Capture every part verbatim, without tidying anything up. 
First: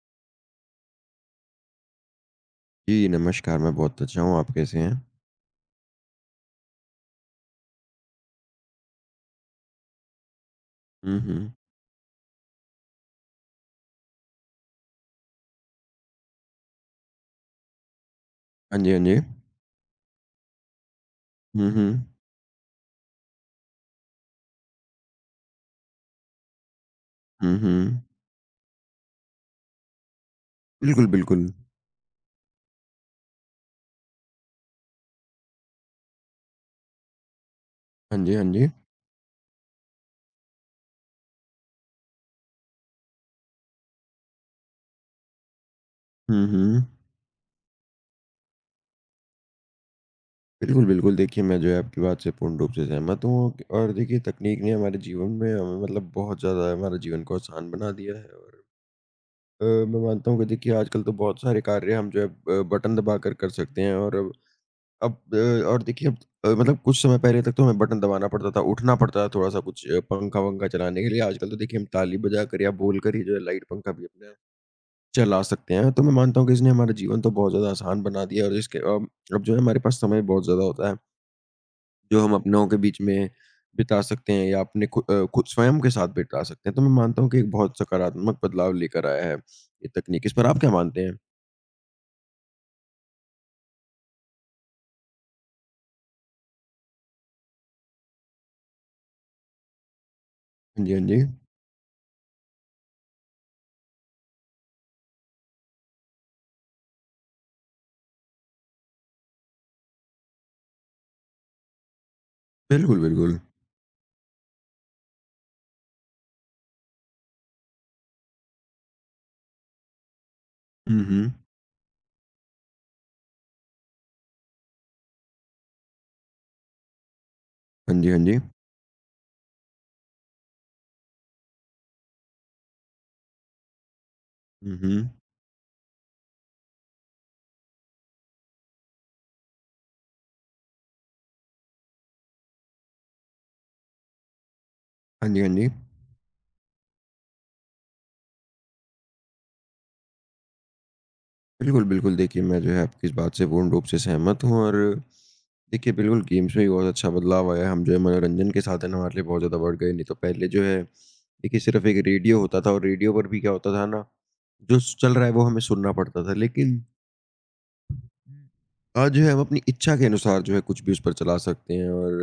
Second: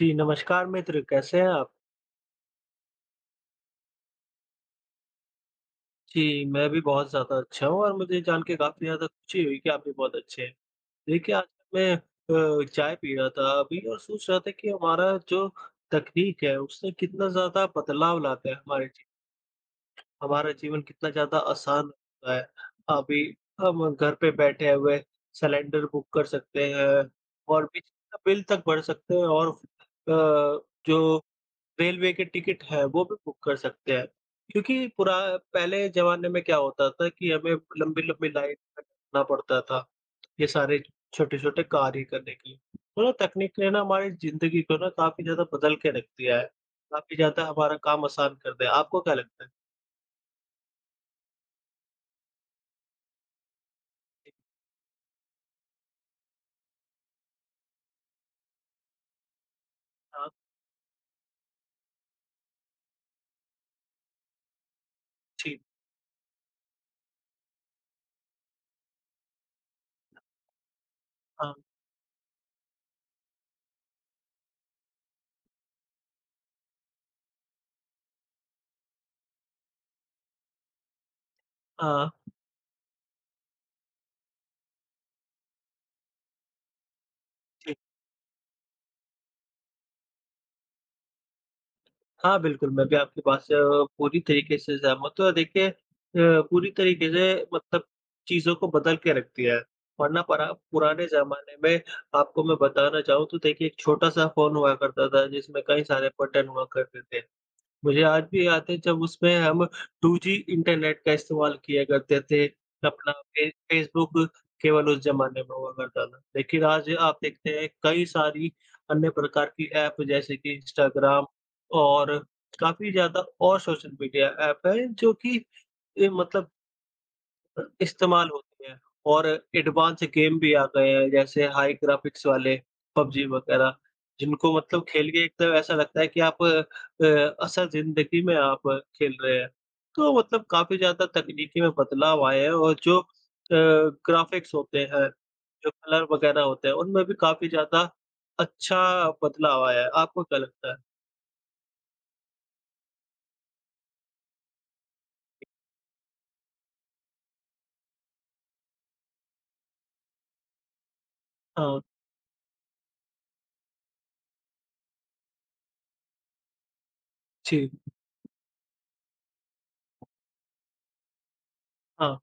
जी, नमस्कार मित्र, कैसे हैं आप? जी, नमस्कार, मैं बहुत अच्छा हूँ, आप कैसे हैं? जी, मैं भी बहुत ज़्यादा अच्छा हूँ और मुझे जान के काफ़ी ज़्यादा खुशी हुई कि आप भी बहुत अच्छे हैं। हुँ, देखिए, आज हुँ। मैं अ, चाय पी रहा था अभी और सोच रहा था कि हमारा जो तकनीक है, उससे कितना ज़्यादा बदलाव लाता है हाँ हमारे जी, हाँ जी जी। हमारा जीवन कितना ज़्यादा हुँ, आसान हुँ। होता है। अभी हम घर पे बैठे हुए सिलेंडर बुक कर सकते हैं हुँ, और हुँ। बिजली का बिल तक भर सकते हैं और अ, बिल्कुल, जो बिल्कुल। रेलवे के टिकट है, वो भी बुक कर सकते हैं। क्योंकि पुरा पहले ज़माने में क्या होता था कि हमें हाँ लंबी-लंबी जी, हाँ लाइन जी। में लगना पड़ता था, ये सारे छोटे-छोटे कार्य करने के लिए। तो ना तकनीक ने ना हमारी ज़िंदगी को ना काफ़ी ज़्यादा बदल के रख दिया है, हुँ, हुँ। काफ़ी ज़्यादा हमारा काम आसान कर दिया है। आपको क्या लगता है? बिल्कुल, बिल्कुल, देखिए मैं जो है आपकी बात से पूर्ण रूप से सहमत हूँ और देखिए तकनीक ने हमारे जीवन में हमें मतलब बहुत ज़्यादा हमारे जीवन को आसान बना दिया है और अ, मैं हाँ, मानता हूँ कि देखिए आजकल तो बहुत सारे कार्य हम जो है अ, बटन दबाकर कर कर सकते हैं और अब अ, जी। और देखिए अब अ, मतलब कुछ समय पहले तक तो हमें बटन दबाना पड़ता था, उठना पड़ता था थोड़ा-सा कुछ अ, पंखा-वंखा चलाने के लिए, आजकल हाँ, तो देखिए हम ताली बजा कर या बोल कर ही जो है लाइट पंखा भी अपना चला सकते हैं। तो मैं मानता हूँ कि इसने हमारा जीवन तो बहुत ज़्यादा आसान बना दिया है और इसके अम, अब जो है हमारे पास समय बहुत ज़्यादा होता है, हाँ। जो हम अपनों के बीच में बिता सकते हैं या अपने खु अ, खुद स्वयं के साथ बिता सकते हैं। तो मैं मानता हूँ कि एक बहुत सकारात्मक बदलाव लेकर आया है ये तकनीक। इस पर आप क्या मानते हैं? हाँ, बिल्कुल, मैं भी आपकी बात से अ, पूरी तरीके से सहमत हूँ और देखिए अ, पूरी तरीके से मतलब चीज़ों को बदल के रखती है। वरना परा हाँ जी, हाँ पुराने जी। ज़माने में आपको मैं बताना चाहूँ तो देखिए एक छोटा-सा फ़ोन हुआ करता था जिसमें कई सारे बटन हुआ करते थे। मुझे आज भी याद है जब उसमें हम टू जी इंटरनेट का इस्तेमाल किया करते थे। बिल्कुल, अपना बिल्कुल। फ़े फ़ेसबुक केवल उस ज़माने में हुआ करता था। लेकिन आज आप देखते हैं कई सारी अन्य प्रकार की ऐप जैसे कि हुँ, इंस्टाग्राम हुँ। और काफ़ी ज़्यादा और सोशल मीडिया ऐप है जो कि ए, मतलब हाँ जी, हाँ इस्तेमाल जी। होती है और एडवांस गेम भी आ गए हैं जैसे हाई ग्राफिक्स वाले पबजी वगैरह जिनको हुँ, मतलब खेल हुँ। के एकदम ऐसा लगता है कि आप अ, असल जिंदगी में आप खेल रहे हैं। तो मतलब काफ़ी ज़्यादा तकनीकी में बदलाव आए हैं और जो अ, ग्राफिक्स होते हैं, हाँ जी, हाँ जी। जो कलर वगैरह होते हैं उनमें भी काफ़ी ज़्यादा अच्छा बदलाव आया है। आपको क्या लगता है? बिल्कुल, बिल्कुल देखिए मैं जो है आपकी इस बात से पूर्ण रूप से सहमत हूँ और देखिए बिल्कुल गेम्स में भी बहुत अच्छा बदलाव आया है। हम जो है मनोरंजन के साधन हमारे लिए बहुत ज़्यादा बढ़ गए। नहीं तो पहले जो है देखिए हाँ, सिर्फ़ एक रेडियो होता था और रेडियो पर भी क्या होता था ना, जो स चल रहा है वो हमें सुनना पड़ता था। लेकिन जी। अ, जो है हम अपनी इच्छा के अनुसार जो है कुछ भी उस पर चला सकते हैं और हाँ,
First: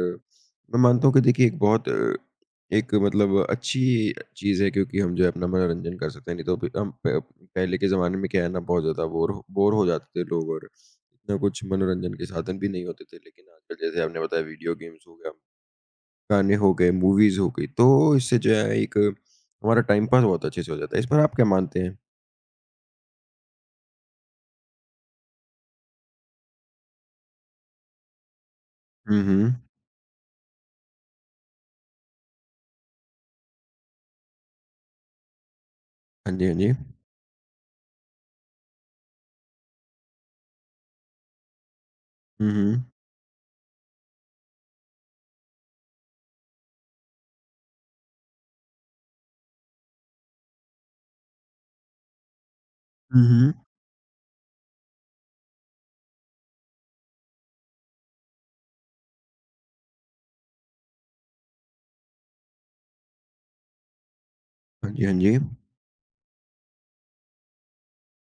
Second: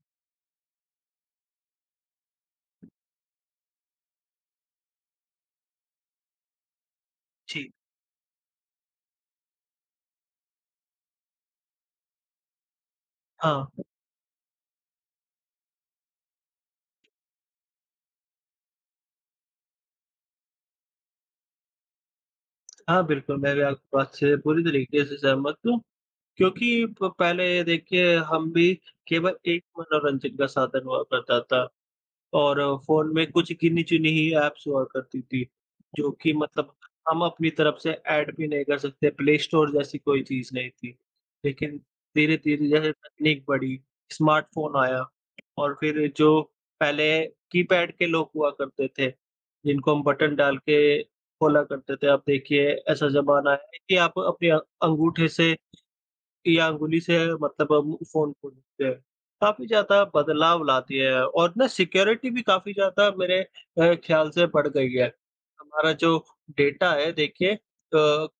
मैं मानता हूँ कि देखिए एक बहुत अ, एक मतलब अच्छी चीज़ है क्योंकि हम जो है अपना मनोरंजन कर सकते हैं। नहीं तो भी हम प जी। पहले के ज़माने में क्या है ना बहुत ज़्यादा बोर बोर हो जाते थे लोग और इतना कुछ मनोरंजन के साधन भी नहीं होते थे। लेकिन हाँ, आजकल जैसे आपने बताया वीडियो गेम्स हो गया, गाने हो गए, मूवीज़ हो गई, तो इससे जो है एक हमारा टाइम पास बहुत अच्छे से हो जाता है। इस पर आप क्या मानते हैं? हाँ बिल्कुल, मैं भी आपकी बात से पूरी तरीके से सहमत हूँ। क्योंकि प पहले देखिए हम भी हुँ, केवल हुँ। एक मनोरंजन का साधन हुआ करता था और फ़ोन में कुछ गिनी-चुनी ही ऐप्स हुआ करती थी, जो कि हाँ जी, हाँ मतलब जी। हम अपनी तरफ से ऐड भी नहीं कर सकते, प्ले स्टोर जैसी कोई चीज़ नहीं थी। लेकिन हुँ, धीरे-धीरे हुँ। जैसे तकनीक बढ़ी, स्मार्टफ़ोन आया और फिर जो पहले कीपैड के लोग हुआ करते थे, जिनको हम बटन डाल के खोला करते थे, अब देखिए ऐसा हुँ, ज़माना हुँ। है कि आप अपने अ, अंगूठे से या अंगुली से मतलब हम फ़ोन खोलते हैं। काफ़ी ज़्यादा बदलाव लाती है और ना सिक्योरिटी भी काफ़ी ज़्यादा मेरे अ, ख़्याल से बढ़ हाँ गई जी, है। हाँ जी। हमारा जो डेटा है देखिए अ,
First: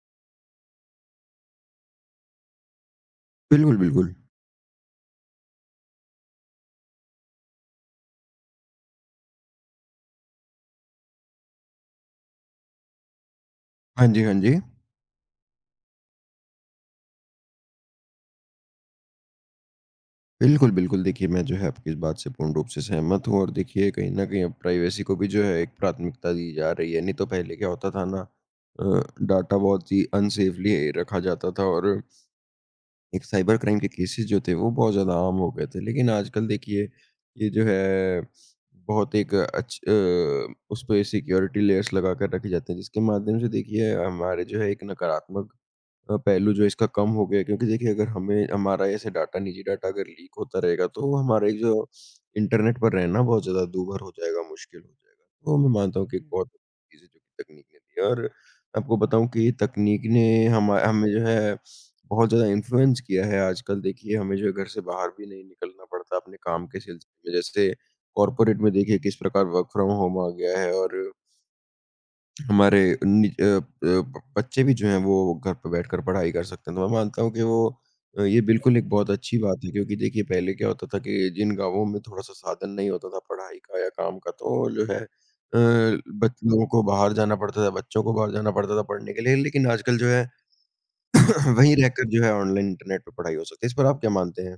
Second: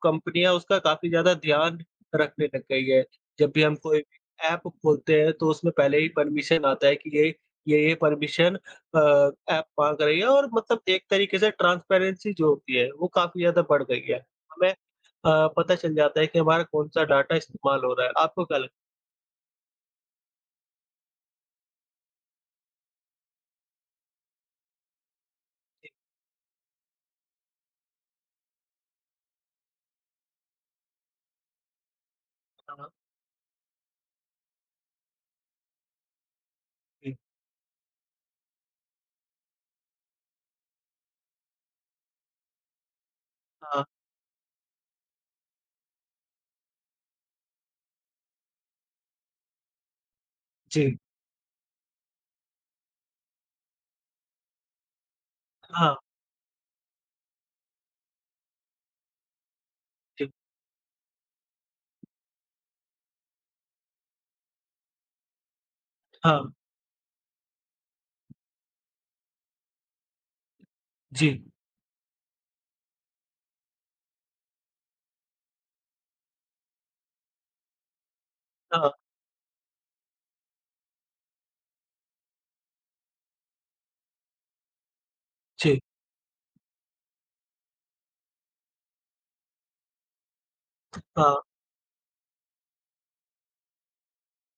कंपनियाँ उसका काफ़ी ज़्यादा ध्यान रखने लग गई है। जब भी हम बिल्कुल, कोई बिल्कुल। भी ऐप खोलते हैं तो उसमें पहले ही परमिशन आता है कि ये ये ये परमिशन अ, ऐप माँग रही है और मतलब एक तरीके से ट्रांसपेरेंसी जो होती है वो काफ़ी ज़्यादा बढ़ गई हाँ है। जी, हाँ जी। हमें अ, पता चल जाता है कि हमारा कौन-सा डाटा इस्तेमाल हो रहा है। आपको क्या लगता बिल्कुल, बिल्कुल देखिए मैं जो है आपकी इस बात से पूर्ण रूप से सहमत हूँ और देखिए कहीं न कहीं अब प्राइवेसी को भी जो है एक है? प्राथमिकता दी जा रही है। नहीं तो पहले क्या होता था ना अ, डाटा बहुत ही अनसेफली रखा जाता था और हाँ, हाँ। एक साइबर क्राइम के केसेस जो थे वो बहुत ज़्यादा आम हो गए थे। लेकिन आजकल देखिए जी। ये जो है बहुत एक अच्छ अ, उसपे सिक्योरिटी लेयर्स लगा कर रखे जाते हैं जिसके माध्यम से हाँ। देखिए हमारे जो है एक नकारात्मक अ, पहलू जो है इसका कम हो गया क्योंकि देखिए अगर हमें हमारा ऐसे डाटा निजी डाटा अगर लीक होता रहेगा जी। तो हमारा एक जो इंटरनेट पर रहना बहुत ज़्यादा दूभर हो जाएगा, मुश्किल हो जाएगा। तो मैं हाँ, मानता हूँ कि एक हुँ। बहुत अच्छी चीज़ है जो कि तकनीक ने दी है और आपको बताऊँ कि तकनीक ने जी। हमा हमें जो है बहुत ज़्यादा इन्फ्लुएंस किया है आजकल देखिए हमें जो है घर से बाहर भी नहीं निकलना पड़ता अपने हाँ। काम के सिलसिले में जैसे कॉर्पोरेट में देखिए किस प्रकार वर्क फ्रॉम होम आ गया है और जी। हमारे नि- अ, अ, ब- बच्चे भी जो हैं वो घर पर बैठकर पढ़ाई कर सकते हैं तो मैं मानता हूँ कि वो अ, ये बिल्कुल एक हाँ, बहुत अच्छी बात है क्योंकि देखिए पहले क्या होता था कि जिन गांवों में थोड़ा सा साधन नहीं होता था पढ़ाई का या काम का तो जो है अ, जी। बच- लोगों को बाहर जाना पड़ता था बच्चों को बाहर जाना पड़ता था पढ़ने के लिए लेकिन आजकल जो है हाँ। वहीं रहकर जो है ऑनलाइन इंटरनेट पे पढ़ाई हो सकती है। इस पर आप क्या मानते हैं?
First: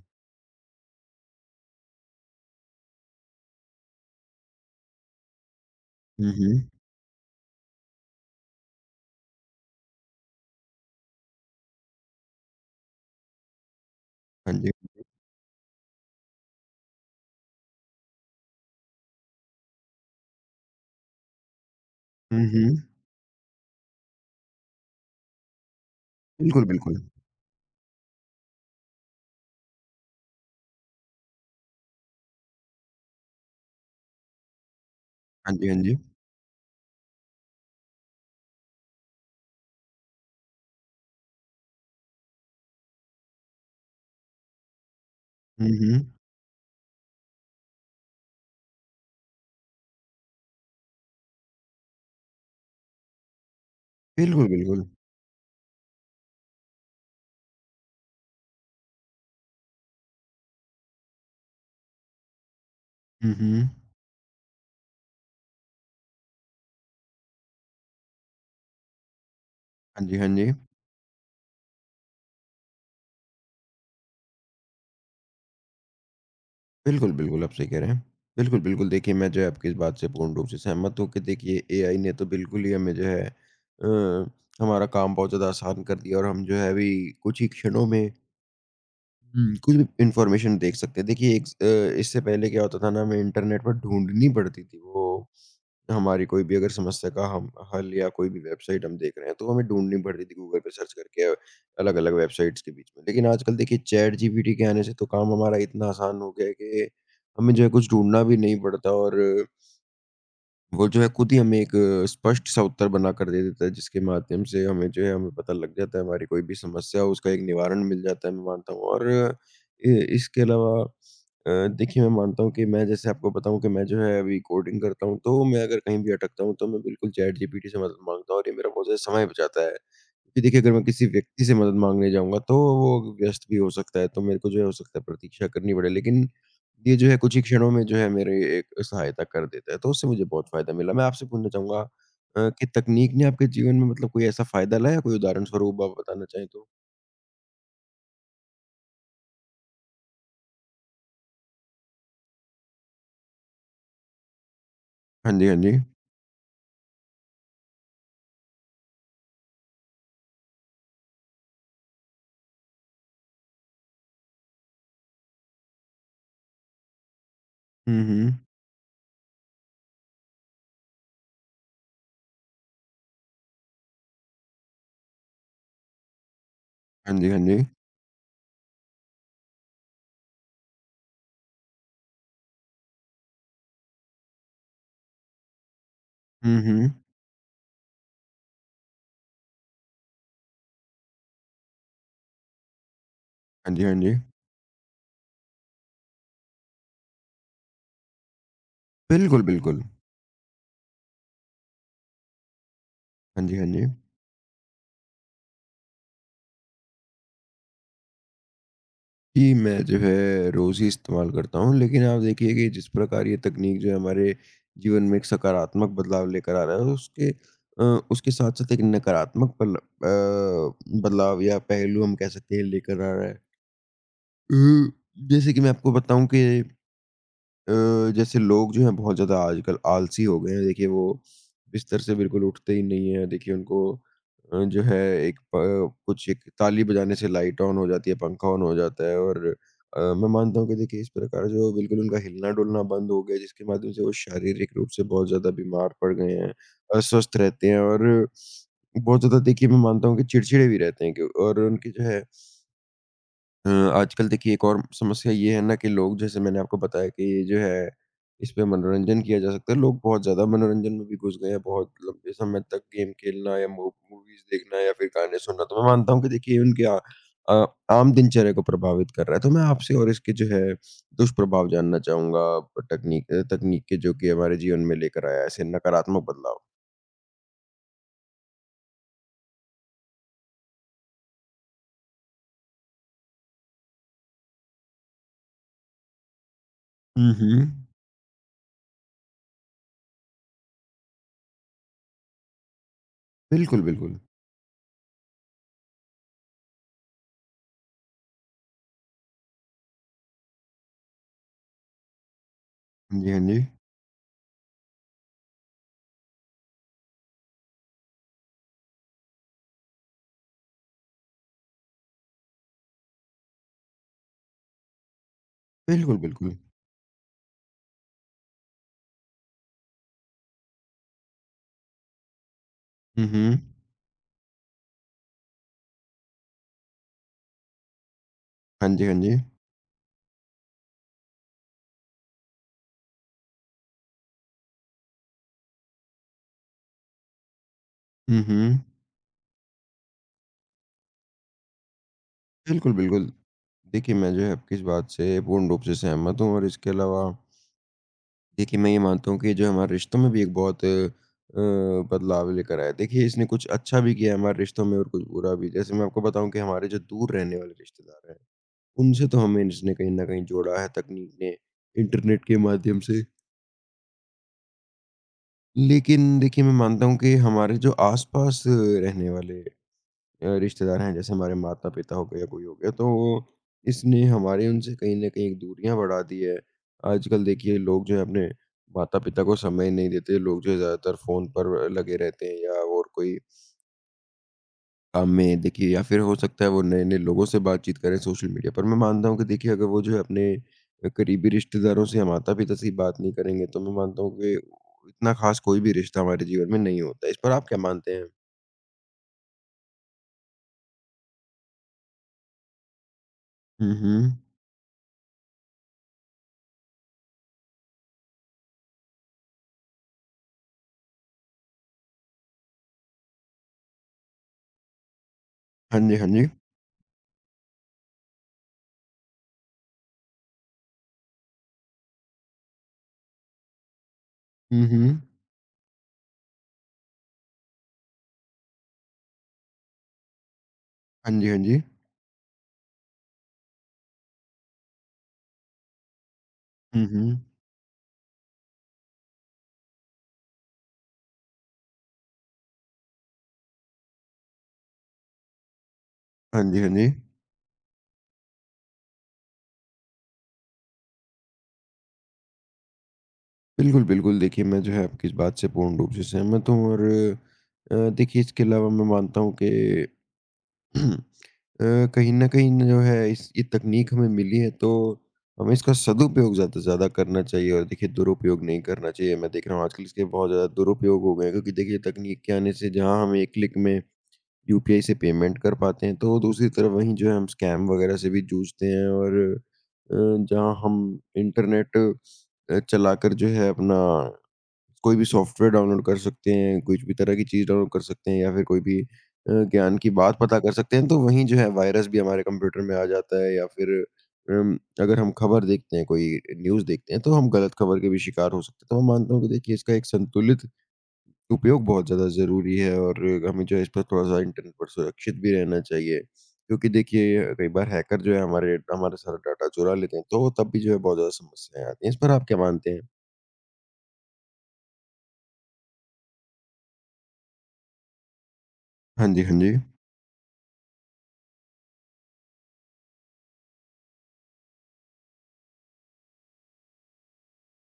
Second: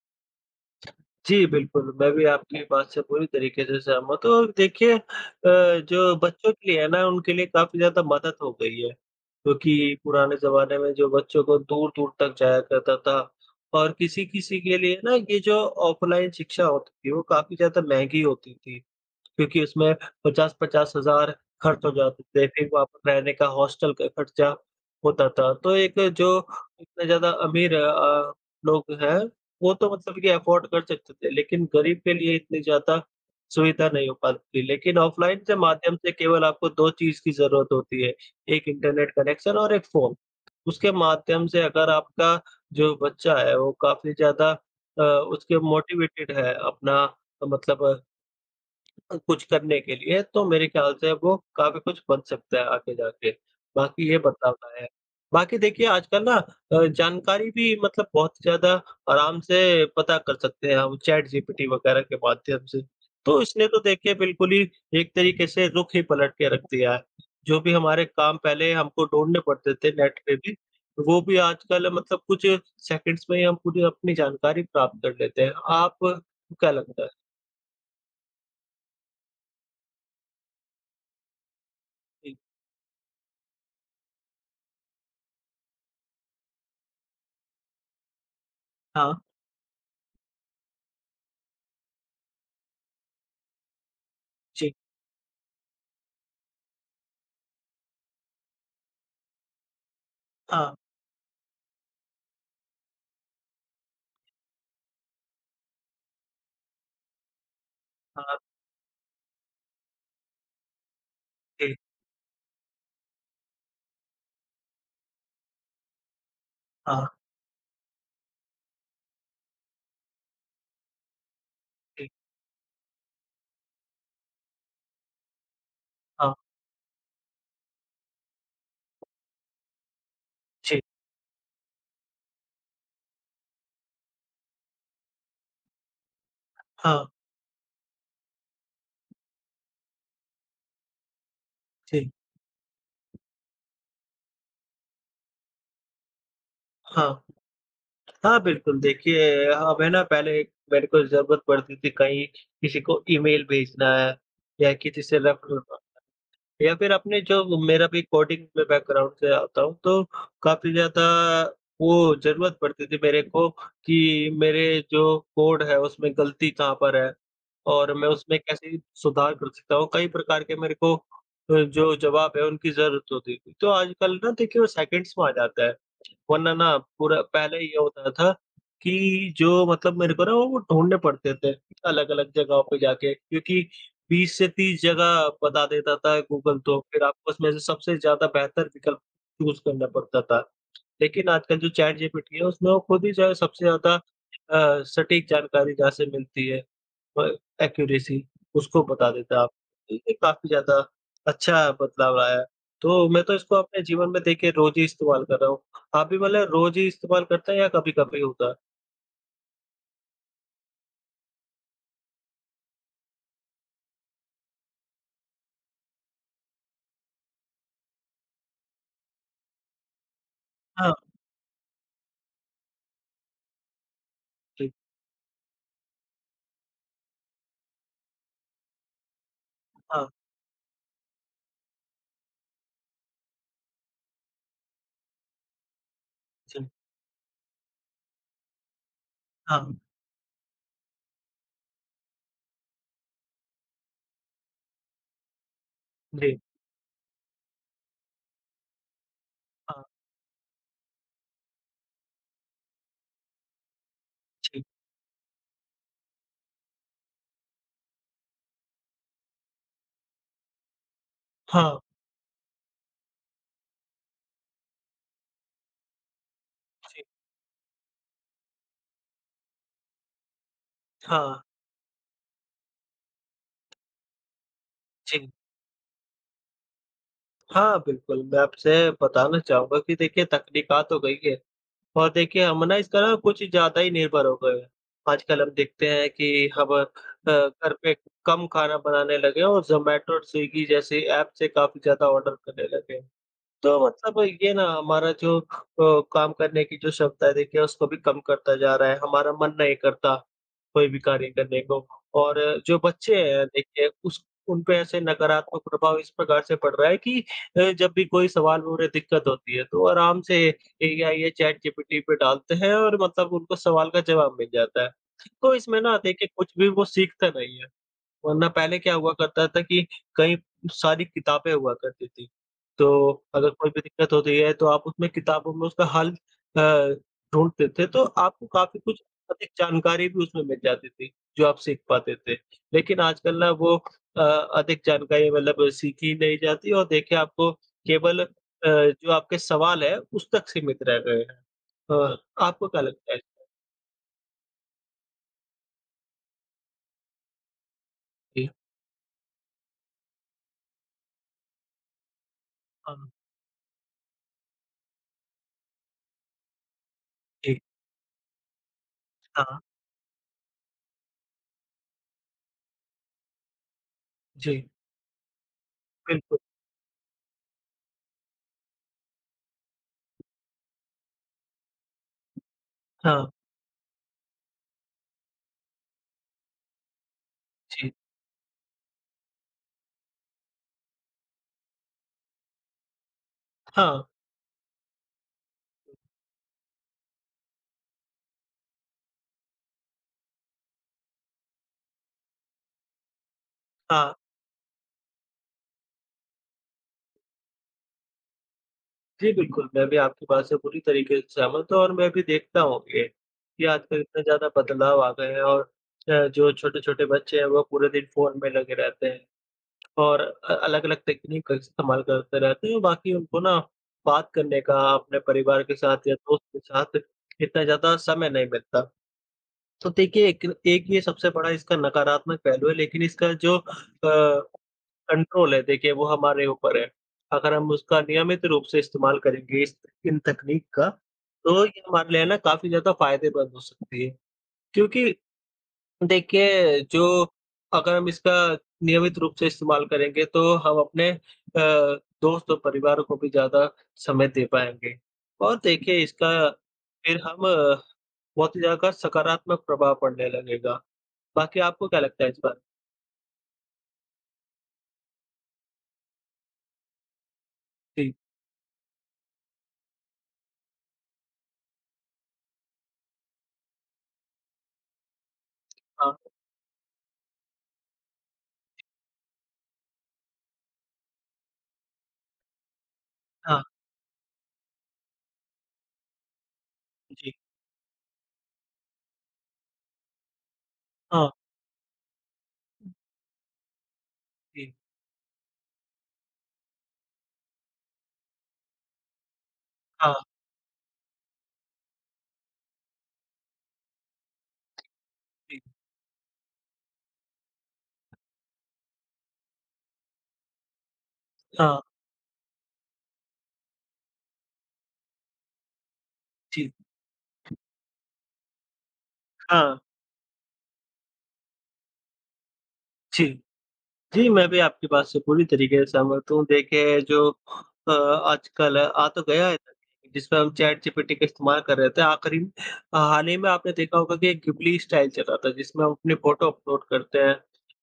जी, बिल्कुल, मैं भी आपकी बात से पूरी तरीके से सहमत हूँ और देखिए अ, जो हुँ, बच्चों हुँ। के लिए है ना, उनके लिए काफ़ी ज़्यादा मदद हो गई है, क्योंकि पुराने ज़माने में जो बच्चों को दूर-दूर तक जाया करता था और हाँ किसी-किसी जी, के हाँ लिए जी। ना ये जो ऑफ़लाइन शिक्षा होती थी, वो काफ़ी ज़्यादा महँगी होती थी। क्योंकि उसमें पचास पचास हज़ार खर्च हो जाते हुँ, थे, फिर हुँ। वापस रहने का हॉस्टल का खर्चा होता था। तो एक जो बिल्कुल, बिल्कुल। इतने ज़्यादा अमीर अ, लोग हैं, वो तो मतलब कि अफ़ोर्ड कर सकते थे, लेकिन गरीब के लिए इतनी ज़्यादा सुविधा नहीं हो पाती। लेकिन ऑफ़लाइन हाँ के जी, हाँ माध्यम जी। से केवल आपको दो चीज़ की ज़रूरत होती है, एक इंटरनेट कनेक्शन और एक फ़ोन। उसके माध्यम से अगर आपका जो बच्चा है, वो काफ़ी ज़्यादा अ, उसके हुँ, हुँ। मोटिवेटेड है अपना मतलब अ, कुछ करने के लिए, तो मेरे ख़्याल से वो काफ़ी कुछ बन सकता है आगे जाके, बाकी ये बिल्कुल, बताना बिल्कुल। है। बाकी देखिए आजकल ना अ, जानकारी भी मतलब बहुत ज़्यादा आराम से पता कर सकते हैं हम चैट जीपीटी वग़ैरह के माध्यम से। हुँ, तो इसने हुँ। तो देखिए बिल्कुल ही एक तरीके से रुख ही पलट के रख दिया है। जो भी हमारे काम पहले हमको ढूँढने पड़ते थे हाँ जी, नेट हाँ पे जी। भी, वो भी आजकल मतलब कुछ सेकंड्स में ही हम पूरी अपनी जानकारी प्राप्त कर लेते हैं। आप क्या लगता है? बिल्कुल, बिल्कुल, आप सही कह रहे हैं। बिल्कुल, बिल्कुल, देखिए मैं जो है आपकी इस बात से पूर्ण रूप से सहमत हूँ कि देखिए एआई ने तो जी। बिल्कुल ही हमें जो है अ, हमारा काम बहुत ज़्यादा आसान कर दिया और हम जो है अभी कुछ ही क्षणों में हाँ, हुँ, कुछ भी इन्फॉर्मेशन देख सकते हैं। देखिए एक अ, इससे पहले क्या होता था ना हमें इंटरनेट पर ढूँढनी पड़ती जी। थी वो हमारी कोई भी अगर समस्या का हम हल या कोई भी वेबसाइट हम देख रहे हैं, तो हमें ढूँढनी पड़ती थी गूगल पे हाँ। सर्च करके अलग-अलग वेबसाइट्स के बीच में। लेकिन आजकल देखिए चैट जीपीटी के आने से तो काम हमारा इतना आसान हो गया है कि हमें जो है कुछ ढूँढना हाँ, भी नहीं पड़ता और वो जो है खुद ही हमें जी, एक अ, स्पष्ट सा उत्तर बनाकर दे देता है जिसके माध्यम से हमें जो है हमें पता लग जाता है हमारी कोई भी समस्या हाँ, हो उसका एक निवारण मिल जाता है मैं मानता हूँ और अ, इ इसके अलावा अ, देखिए जी, मैं मानता हूँ कि मैं जैसे आपको बताऊँ कि मैं जो है अभी कोडिंग करता हूँ तो मैं अगर कहीं भी हाँ, अटकता हूँ तो मैं बिल्कुल चैट जीपीटी से मदद माँगता हूँ और ये मेरा बहुत ज़्यादा समय बचाता है। क्योंकि देखिए अगर जी, मैं किसी व्यक्ति से मदद माँगने जाऊँगा तो वो व्यस्त भी हो सकता है तो मेरे को जो है हो सकता है प्रतीक्षा करनी पड़े। लेकिन ये हाँ, जो है कुछ ही क्षणों में जो है मेरे एक सहायता कर देता है, तो उससे मुझे बहुत फ़ायदा मिला। मैं आपसे पूछना चाहूँगा जी, अ, कि तकनीक ने आपके जीवन में मतलब कोई ऐसा फ़ायदा लाया? कोई उदाहरण स्वरूप आप बताना चाहें तो? हाँ। हाँ, बिल्कुल देखिए हमें ना पहले मेरे को ज़रूरत पड़ती थी कहीं किसी को ईमेल भेजना है या किसी से हाँ रफ जी, हाँ जी। या फिर अपने जो मेरा भी कोडिंग में बैकग्राउंड से आता हूँ, तो काफ़ी ज़्यादा वो ज़रूरत पड़ती थी मेरे को कि मेरे जो कोड है, उसमें गलती कहाँ पर है और हुँ, मैं उसमें हुँ। कैसे सुधार कर सकता हूँ। कई प्रकार के मेरे को अ, जो जवाब है, उनकी ज़रूरत होती थी। तो आजकल ना देखिए वो सेकंड्स में आ जाता है। वरना ना हाँ पूरा जी, हाँ पहले जी। ये होता था कि जो मतलब मेरे को ना वो ढूँढने पड़ते थे, अलग-अलग जगहों पे जाके क्योंकि बीस से तीस जगह बता देता था हुँ, गूगल तो, हुँ। फिर आपको उसमें से सबसे ज़्यादा बेहतर विकल्प चूज़ करना पड़ता था। लेकिन आजकल जो चैट जीपीटी है उसमें वो खुद ही जो है सबसे हाँ जी, हाँ ज़्यादा जी। अ, सटीक जानकारी जहाँ से मिलती है। प एक्यूरेसी उसको बता देता है बिल्कुल, बिल्कुल। आपको। ये काफ़ी ज़्यादा अच्छा बदलाव आया है। तो मैं तो हाँ इसको जी, हाँ अपने जी। जीवन में देखिए रोज़ ही इस्तेमाल कर रहा हूँ। आप भी मतलब रोज़ ही इस्तेमाल करते हैं या कभी-कभी होता है? जी, मैं जो है रोज़ ही इस्तेमाल करता हूँ, लेकिन आप देखिए कि जिस प्रकार ये तकनीक जो है हमारे जीवन में एक सकारात्मक बदलाव लेकर आ रहा है, उसके अ, उसके साथ-साथ एक नकारात्मक पल अ, हाँ, बदलाव या पहलू हम कह सकते हैं लेकर आ रहा है। अ, जी। जैसे कि मैं आपको बताऊँ कि अ, जैसे लोग जो हैं बहुत ज़्यादा आजकल हाँ, आलसी हो गए हैं। देखिए वो बिस्तर से बिल्कुल उठते ही नहीं हैं। देखिए उनको अ, जो है एक प कुछ एक जी। ताली बजाने से लाइट ऑन हो जाती है, पंखा ऑन हो जाता है और हाँ, अ, मैं मानता हूँ कि देखिए इस प्रकार जो बिल्कुल उनका हिलना-डुलना बंद हो गया जिसके माध्यम से वो शारीरिक रूप से बहुत ज़्यादा बीमार पड़ गए जी। हैं, अस्वस्थ रहते हैं और बहुत ज़्यादा देखिए मैं हाँ, मानता हूँ कि चिड़चिड़े भी रहते हैं क्यों और उनकी जो है अ, आजकल देखिए जी। एक और समस्या ये है ना कि लोग जैसे मैंने आपको बताया कि ये जो है, इस पे मनोरंजन किया जा सकता है। लोग बहुत ज़्यादा मनोरंजन में भी घुस गए हैं, हाँ, बहुत लंबे समय तक गेम खेलना या मू मूवीज़ देखना या फिर गाने सुनना। तो मैं मानता हूँ कि देखिए उनके अ जी। अ, आम दिनचर्या को प्रभावित कर रहा है। तो मैं आपसे और इसके जो है हाँ, दुष्प्रभाव जानना चाहूँगा तकनीक अ, तकनीक के जो कि हमारे जीवन में लेकर जी। आया है ऐसे नकारात्मक बदलाव? हाँ, बिल्कुल, मैं आपसे बताना चाहूँगा कि देखिए तकनीकात हो गई है। और देखिए हम ना इसका ना कुछ ज़्यादा ही निर्भर हो गए हैं। आजकल हम देखते हैं कि हम अ, हुँ, हुँ। घर पे कम खाना बनाने लगे हैं और ज़ोमैटो और स्विगी जैसे ऐप से काफ़ी ज़्यादा ऑर्डर करने लगे हैं। बिल्कुल, तो बिल्कुल। मतलब ये ना हमारा जो अ, काम करने की जो क्षमता है देखिए उसको भी कम करता जा रहा है। हमारा मन नहीं करता कोई भी कार्य करने को और जो बच्चे हाँ जी, हाँ हैं जी। देखिए उस उन पे ऐसे नकारात्मक प्रभाव इस प्रकार से पड़ रहा है कि अ, जब भी कोई सवाल में उन्हें दिक्कत होती है तो आराम से एआई या चैट जीपीटी पे डालते हैं और मतलब उनको सवाल का जवाब मिल जाता है। तो इसमें ना बिल्कुल, देखिए कुछ बिल्कुल। भी वो सीखता नहीं है। वरना पहले क्या हुआ करता था कि कई सारी किताबें हुआ करती थी। तो हुँ, अगर हुँ। कोई भी दिक्कत होती है तो आप उसमें किताबों में उसका हल अ, ढूँढते थे तो आपको काफ़ी हाँ कुछ जी, हाँ जी। अधिक जानकारी भी उसमें मिल जाती थी, जो आप सीख पाते थे। लेकिन आजकल ना वो अ, अधिक जानकारी मतलब सीखी नहीं जाती और देखिए आपको केवल अ, हुँ, हुँ। जो आपके सवाल है उस तक सीमित रह गए हैं। अ, आपको क्या बिल्कुल, लगता है? इस बिल्कुल। बारे देखिए, मैं जो है आपकी इस बात से पूर्ण रूप से सहमत हूँ और इसके अलावा में? जी, देखिए, मैं ये मानता हूँ कि जो हमारे रिश्तों में भी एक बहुत अ, बदलाव लेकर आया। हाँ, देखिए, इसने कुछ अच्छा भी किया है हमारे रिश्तों में और कुछ बुरा भी। जैसे मैं आपको बताऊँ कि हमारे जो दूर रहने जी, वाले रिश्तेदार हैं, उनसे तो हाँ, हमें इसने कहीं न कहीं जोड़ा है तकनीक ने, इंटरनेट के माध्यम से। जी, लेकिन बिल्कुल। देखिए, मैं मानता हूँ कि हमारे जो आस-पास रहने वाले अ, रिश्तेदार हैं जैसे हमारे माता पिता हो गए या कोई हो गया तो हाँ, वो इसने हमारे उनसे कहीं न कहीं दूरियाँ बढ़ा दी है। आजकल देखिए जी, लोग जो है अपने माता पिता को समय नहीं देते, लोग जो है ज़्यादातर फ़ोन पर लगे रहते हैं या और कोई हाँ। काम में देखिए या फिर हो सकता है वो नए-नए लोगों से बातचीत करें सोशल मीडिया पर। मैं मानता हूँ कि देखिए अगर वो जो है अपने अ, करीबी रिश्तेदारों से या माता पिता से बात नहीं करेंगे तो मैं हाँ, मानता हूँ कि इतना ख़ास कोई भी रिश्ता हमारे जीवन में नहीं होता है। इस पर आप क्या मानते हैं? जी बिल्कुल, मैं भी आपकी बात से पूरी तरीके से सहमत हूँ और मैं भी देखता हूँ ये, कि हुँ, आजकल इतना हुँ। ज़्यादा बदलाव आ गए हैं और अ, जो छोटे-छोटे बच्चे हैं वो पूरे दिन फ़ोन में लगे रहते हैं और अ, अलग-अलग तकनीक का इस्तेमाल करते रहते हैं, बाकी उनको ना बात करने का अपने परिवार के हाँ साथ या जी, हाँ दोस्त जी। के साथ इतना ज़्यादा समय नहीं मिलता। तो देखिए एक एक ये सबसे बड़ा इसका नकारात्मक पहलू है, लेकिन इसका जो अ हुँ, हुँ। कंट्रोल है देखिए वो हमारे ऊपर है। अगर हम उसका नियमित रूप से इस्तेमाल करेंगे इस इन तकनीक का, हाँ जी, हाँ तो ये जी। हमारे लिए ना काफ़ी ज़्यादा फ़ायदेमंद हो सकती है। क्योंकि देखिए हुँ, जो हुँ। अगर हम इसका नियमित रूप से इस्तेमाल करेंगे तो हम अपने अ, दोस्त और परिवार को भी ज़्यादा समय दे पाएँगे। और देखिए इसका हाँ जी, हाँ जी। फिर हम अ, बहुत ही ज़्यादा सकारात्मक प्रभाव पड़ने लगेगा। बाकी आपको क्या लगता है इस बार? बिल्कुल, बिल्कुल देखिए मैं जो है आपकी इस बात से पूर्ण रूप से सहमत हूँ और अ, जी, देखिए इसके अलावा मैं मानता हूँ कि अ, कहीं न कहीं न जो है इस ये तकनीक हमें मिली है तो हमें इसका हाँ, सदुपयोग ज़्यादा से ज़्यादा करना चाहिए और देखिए दुरुपयोग नहीं करना चाहिए। मैं देख रहा हूँ आजकल इसके बहुत ज़्यादा दुरुपयोग हो गए हैं क्योंकि देखिए तकनीक के आने से जहाँ हमें एक हाँ, क्लिक में यूपीआई से पेमेंट कर पाते हैं, तो दूसरी तरफ वहीं जो जी, है हम स्कैम वगैरह से भी जूझते हैं और अ, जहाँ हम हाँ, इंटरनेट अ, चलाकर जो है अपना जी, कोई भी सॉफ्टवेयर डाउनलोड कर सकते हैं, कुछ भी तरह की चीज़ डाउनलोड कर सकते हैं या फिर कोई भी अ, ज्ञान की हाँ, बात पता कर सकते हैं, तो वहीं जो है वायरस भी हमारे कंप्यूटर में आ जाता है या फिर अम, अगर हम जी। खबर देखते हैं, कोई न्यूज़ देखते हैं, तो हम गलत खबर के भी शिकार हो सकते हैं। तो मैं मानता हूँ कि देखिए इसका एक संतुलित हाँ, उपयोग बहुत ज़्यादा ज़रूरी है और हमें जो है इस पर थोड़ा-सा इंटरनेट पर सुरक्षित भी रहना चाहिए। जी। क्योंकि देखिए कई बार हैकर जो है हमारे हमारा सारा डाटा हाँ, चुरा लेते हैं, तो तब भी जो है बहुत ज़्यादा समस्याएँ आती हैं। इस पर आप क्या मानते हैं? जी। जी, मैं भी आपकी बात से पूरी तरीके से सहमत हूँ। देखिए जो अ, आजकल आ तो हाँ जी, गया है हाँ जी। जिसमें हम चैट जीपीटी का इस्तेमाल कर रहे थे। आखिरी हाल ही में आपने देखा होगा कि एक गिबली स्टाइल चला था जिसमें हम अपनी फ़ोटो अपलोड करते हैं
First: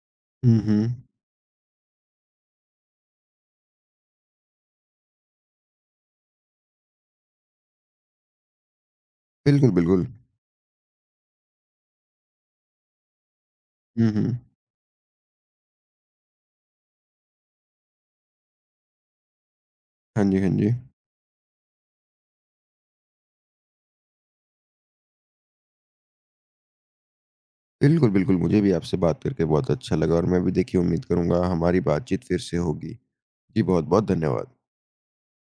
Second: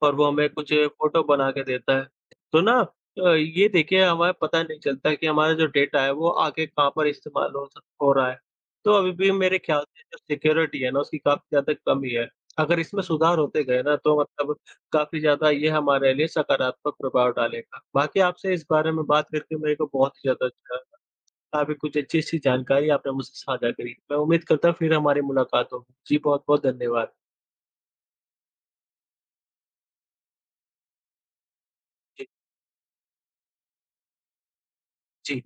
और वो हमें हुँ, कुछ हुँ। फ़ोटो बना के देता है। तो ना अ, ये देखिए हमें पता नहीं चलता कि हमारा जो डेटा है वो आगे कहाँ पर इस्तेमाल हो सक हो रहा है। तो अभी भी मेरे बिल्कुल, ख्याल से बिल्कुल। जो सिक्योरिटी है ना उसकी काफ़ी ज़्यादा कमी है। अगर इसमें सुधार होते गए ना हुँ, तो हुँ। मतलब काफ़ी ज़्यादा ये हमारे लिए सकारात्मक प्रभाव डालेगा। बाकी आपसे इस बारे में बात करके मेरे को बहुत ही हाँ जी, ज़्यादा हाँ जी। अच्छा लगा। काफ़ी कुछ अच्छी-अच्छी जानकारी आपने मुझसे साझा करी। मैं उम्मीद करता हूँ फिर हमारी मुलाकात होगी। जी, बहुत-बहुत धन्यवाद। बिल्कुल, बिल्कुल मुझे भी आपसे बात करके बहुत अच्छा लगा और मैं भी देखिए उम्मीद करूँगा हमारी बातचीत जी, फिर से होगी। जी, बहुत-बहुत धन्यवाद। जी।